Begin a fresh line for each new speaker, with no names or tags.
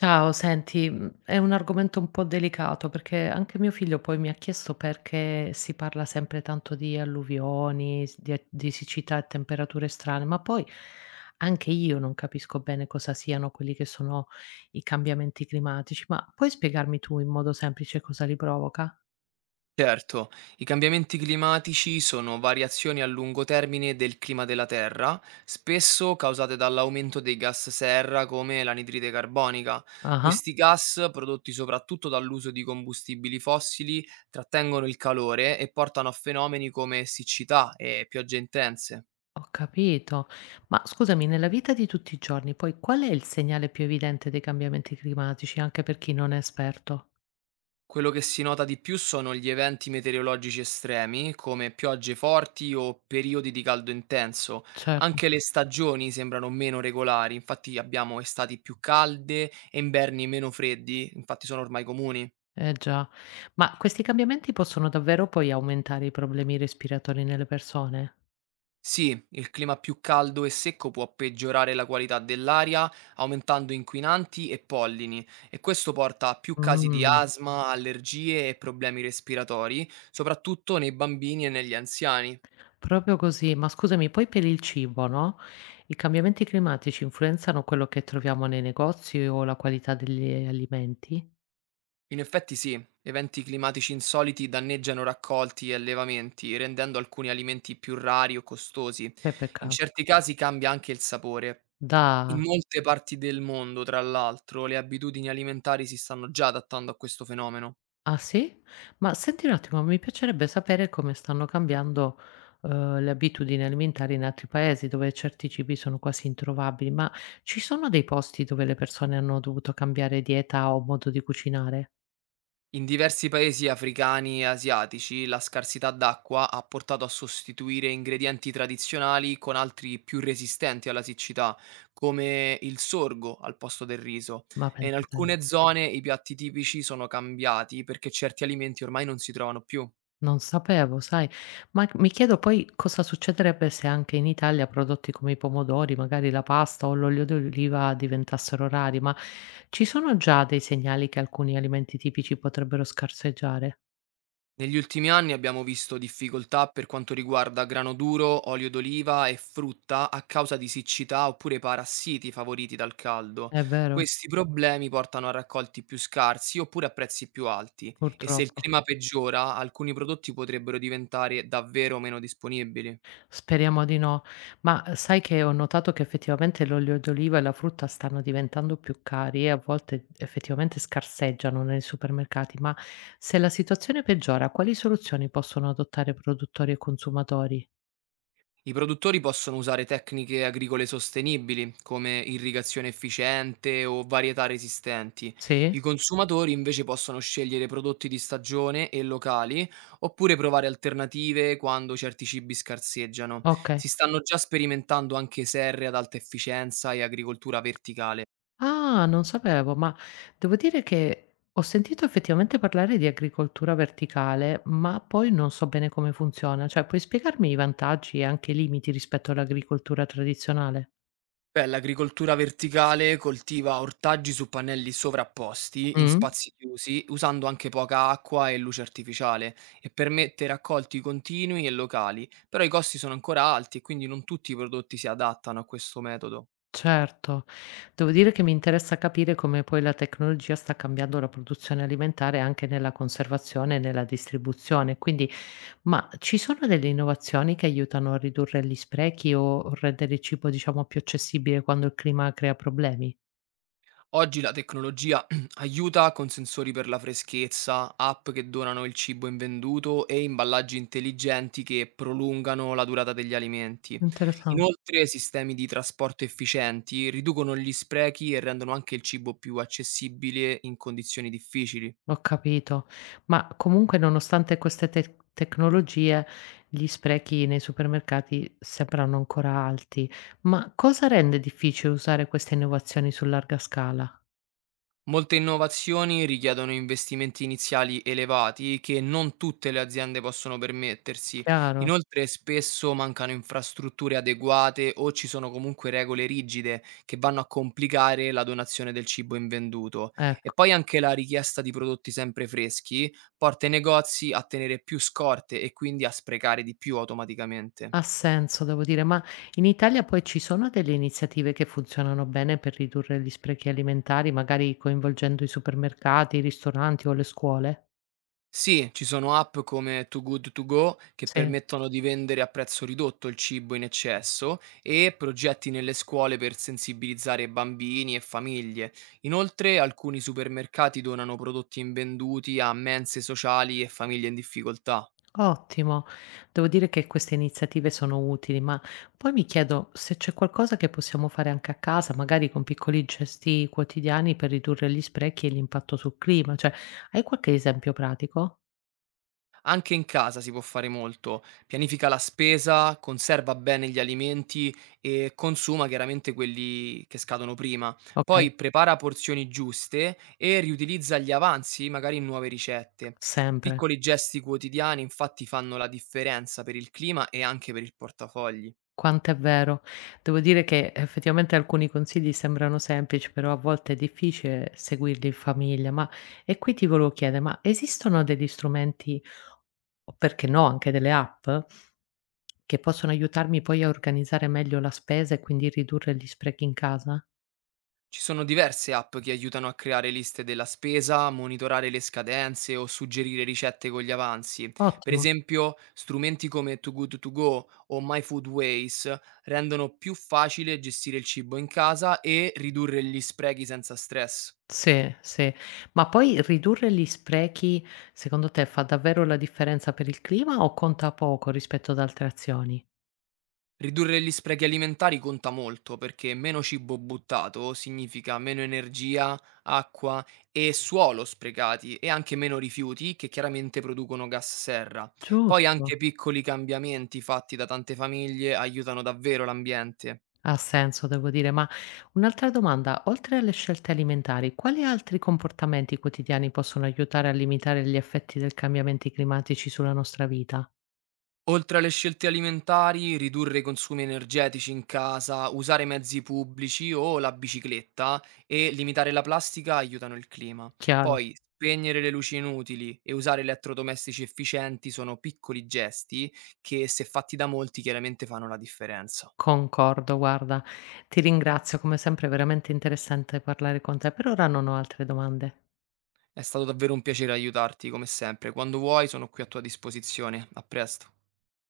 Ciao, senti, è un argomento un po' delicato perché anche mio figlio poi mi ha chiesto perché si parla sempre tanto di alluvioni, s di a di siccità e temperature strane, ma poi anche io non capisco bene cosa siano quelli che sono i cambiamenti climatici. Ma puoi spiegarmi tu in modo semplice cosa li provoca?
Certo, i cambiamenti climatici sono variazioni a lungo termine del clima della Terra, spesso causate dall'aumento dei gas serra come l'anidride carbonica.
Ah-ah,
Questi gas, prodotti soprattutto dall'uso di combustibili fossili, trattengono il calore e portano a fenomeni come siccità e piogge intense.
ho capito. Ma scusami, nella vita di tutti i giorni poi qual è il segnale più evidente dei cambiamenti climatici, anche per chi non è esperto?
Quello che si nota di più sono gli eventi meteorologici estremi, come piogge forti o periodi di caldo intenso.
Cer
Anche le stagioni sembrano meno regolari, infatti abbiamo estati più calde e inverni meno freddi, infatti sono ormai comuni.
Eh già, ma questi cambiamenti possono davvero poi aumentare i problemi respiratori nelle persone?
Sì, il clima più caldo e secco può peggiorare la qualità dell'aria, aumentando inquinanti e pollini, e questo porta a più casi di
Mh,
asma, allergie e problemi respiratori, soprattutto nei bambini e negli anziani.
proprio così. Ma scusami, poi per il cibo, no, i cambiamenti climatici influenzano quello che troviamo nei negozi o la qualità degli alimenti?
In effetti sì, eventi climatici insoliti danneggiano raccolti e allevamenti, rendendo alcuni alimenti più rari o costosi.
Che
In
peccato.
certi casi cambia anche il sapore. In
Da
molte parti del mondo, tra l'altro, le abitudini alimentari si stanno già adattando a questo fenomeno.
Ah sì? Ma senti un attimo, mi piacerebbe sapere come stanno cambiando, le abitudini alimentari in altri paesi dove certi cibi sono quasi introvabili, ma ci sono dei posti dove le persone hanno dovuto cambiare dieta o modo di cucinare?
In diversi paesi africani e asiatici la scarsità d'acqua ha portato a sostituire ingredienti tradizionali con altri più resistenti alla siccità, come il sorgo al posto del riso.
Ma
E in
pensa te.
alcune zone i piatti tipici sono cambiati perché certi alimenti ormai non si trovano più.
Non sapevo, sai. Ma c Mi chiedo poi cosa succederebbe se anche in Italia prodotti come i pomodori, magari la pasta o l'olio d'oliva diventassero rari, ma ci sono già dei segnali che alcuni alimenti tipici potrebbero scarseggiare?
Negli ultimi anni abbiamo visto difficoltà per quanto riguarda grano duro, olio d'oliva e frutta a causa di siccità oppure parassiti favoriti dal caldo.
È vero?
Questi problemi portano a raccolti più scarsi oppure a prezzi più alti e se il
Purtroppo.
clima peggiora, alcuni prodotti potrebbero diventare davvero meno disponibili.
Speriamo di no. Ma sai che ho notato che effettivamente l'olio d'oliva e la frutta stanno diventando più cari e a volte effettivamente scarseggiano nei supermercati, ma se la situazione peggiora, quali soluzioni possono adottare produttori e consumatori?
I produttori possono usare tecniche agricole sostenibili, come irrigazione efficiente o varietà resistenti.
Sì?
I consumatori invece possono scegliere prodotti di stagione e locali, oppure provare alternative quando certi cibi scarseggiano.
Okay.
Si stanno già sperimentando anche serre ad alta efficienza e agricoltura verticale.
Ah, non sapevo, ma devo dire che ho sentito effettivamente parlare di agricoltura verticale, ma poi non so bene come funziona. Cioè, puoi spiegarmi i vantaggi e anche i limiti rispetto all'agricoltura tradizionale?
Beh, l'agricoltura verticale coltiva ortaggi su pannelli sovrapposti in
Mh,
spazi chiusi, usando anche poca acqua e luce artificiale, e permette raccolti continui e locali, però i costi sono ancora alti e quindi non tutti i prodotti si adattano a questo metodo.
certo. Devo dire che mi interessa capire come poi la tecnologia sta cambiando la produzione alimentare anche nella conservazione e nella distribuzione. Quindi ma ci sono delle innovazioni che aiutano a ridurre gli sprechi o rendere il cibo, diciamo, più accessibile quando il clima crea problemi?
Oggi la tecnologia aiuta con sensori per la freschezza, app che donano il cibo invenduto e imballaggi intelligenti che prolungano la durata degli alimenti.
Interessan
Inoltre, sistemi di trasporto efficienti riducono gli sprechi e rendono anche il cibo più accessibile in condizioni difficili.
Ho capito. Ma comunque nonostante queste tecnologie, gli sprechi nei supermercati sembrano ancora alti. Ma cosa rende difficile usare queste innovazioni su larga scala?
Molte innovazioni richiedono investimenti iniziali elevati che non tutte le aziende possono permettersi.
Chiaro,
Inoltre spesso mancano infrastrutture adeguate o ci sono comunque regole rigide che vanno a complicare la donazione del cibo invenduto. E
ecco.
poi anche la richiesta di prodotti sempre freschi porta i negozi a tenere più scorte e quindi a sprecare di più automaticamente.
Ha senso, devo dire, ma in Italia poi ci sono delle iniziative che funzionano bene per ridurre gli sprechi alimentari, magari coinvolgendo i supermercati, i ristoranti o le scuole?
Sì, ci sono app come Too Good To Go che
Sì.
permettono di vendere a prezzo ridotto il cibo in eccesso e progetti nelle scuole per sensibilizzare bambini e famiglie. Inoltre, alcuni supermercati donano prodotti invenduti a mense sociali e famiglie in difficoltà.
Ottimo. Devo dire che queste iniziative sono utili, ma poi mi chiedo se c'è qualcosa che possiamo fare anche a casa, magari con piccoli gesti quotidiani per ridurre gli sprechi e l'impatto sul clima. Cioè, hai qualche esempio pratico?
Anche in casa si può fare molto. Pianifica la spesa, conserva bene gli alimenti e consuma chiaramente quelli che scadono prima.
Ok,
Poi prepara porzioni giuste e riutilizza gli avanzi, magari in nuove ricette.
sempre.
Piccoli gesti quotidiani infatti fanno la differenza per il clima e anche per il portafogli.
Quanto è vero. Devo dire che effettivamente alcuni consigli sembrano semplici, però a volte è difficile seguirli in famiglia. Ma e qui ti volevo chiedere, ma esistono degli strumenti o perché no, anche delle app che possono aiutarmi poi a organizzare meglio la spesa e quindi ridurre gli sprechi in casa?
Ci sono diverse app che aiutano a creare liste della spesa, monitorare le scadenze o suggerire ricette con gli avanzi. Per
Ottimo.
esempio, strumenti come Too Good To Go o My Food Ways rendono più facile gestire il cibo in casa e ridurre gli sprechi senza stress.
Sì, sì. Ma poi ridurre gli sprechi, secondo te, fa davvero la differenza per il clima o conta poco rispetto ad altre azioni?
Ridurre gli sprechi alimentari conta molto perché meno cibo buttato significa meno energia, acqua e suolo sprecati e anche meno rifiuti che chiaramente producono gas serra. Poi
Giusto.
anche piccoli cambiamenti fatti da tante famiglie aiutano davvero l'ambiente.
Ha senso, devo dire, ma un'altra domanda, oltre alle scelte alimentari, quali altri comportamenti quotidiani possono aiutare a limitare gli effetti del cambiamenti climatici sulla nostra vita?
Oltre alle scelte alimentari, ridurre i consumi energetici in casa, usare mezzi pubblici o la bicicletta e limitare la plastica aiutano il clima.
Chiaro,
Poi spegnere le luci inutili e usare elettrodomestici efficienti sono piccoli gesti che, se fatti da molti, chiaramente fanno la differenza.
concordo, guarda, ti ringrazio, come sempre è veramente interessante parlare con te, per ora non ho altre domande.
È stato davvero un piacere aiutarti, come sempre. Quando vuoi sono qui a tua disposizione. A presto.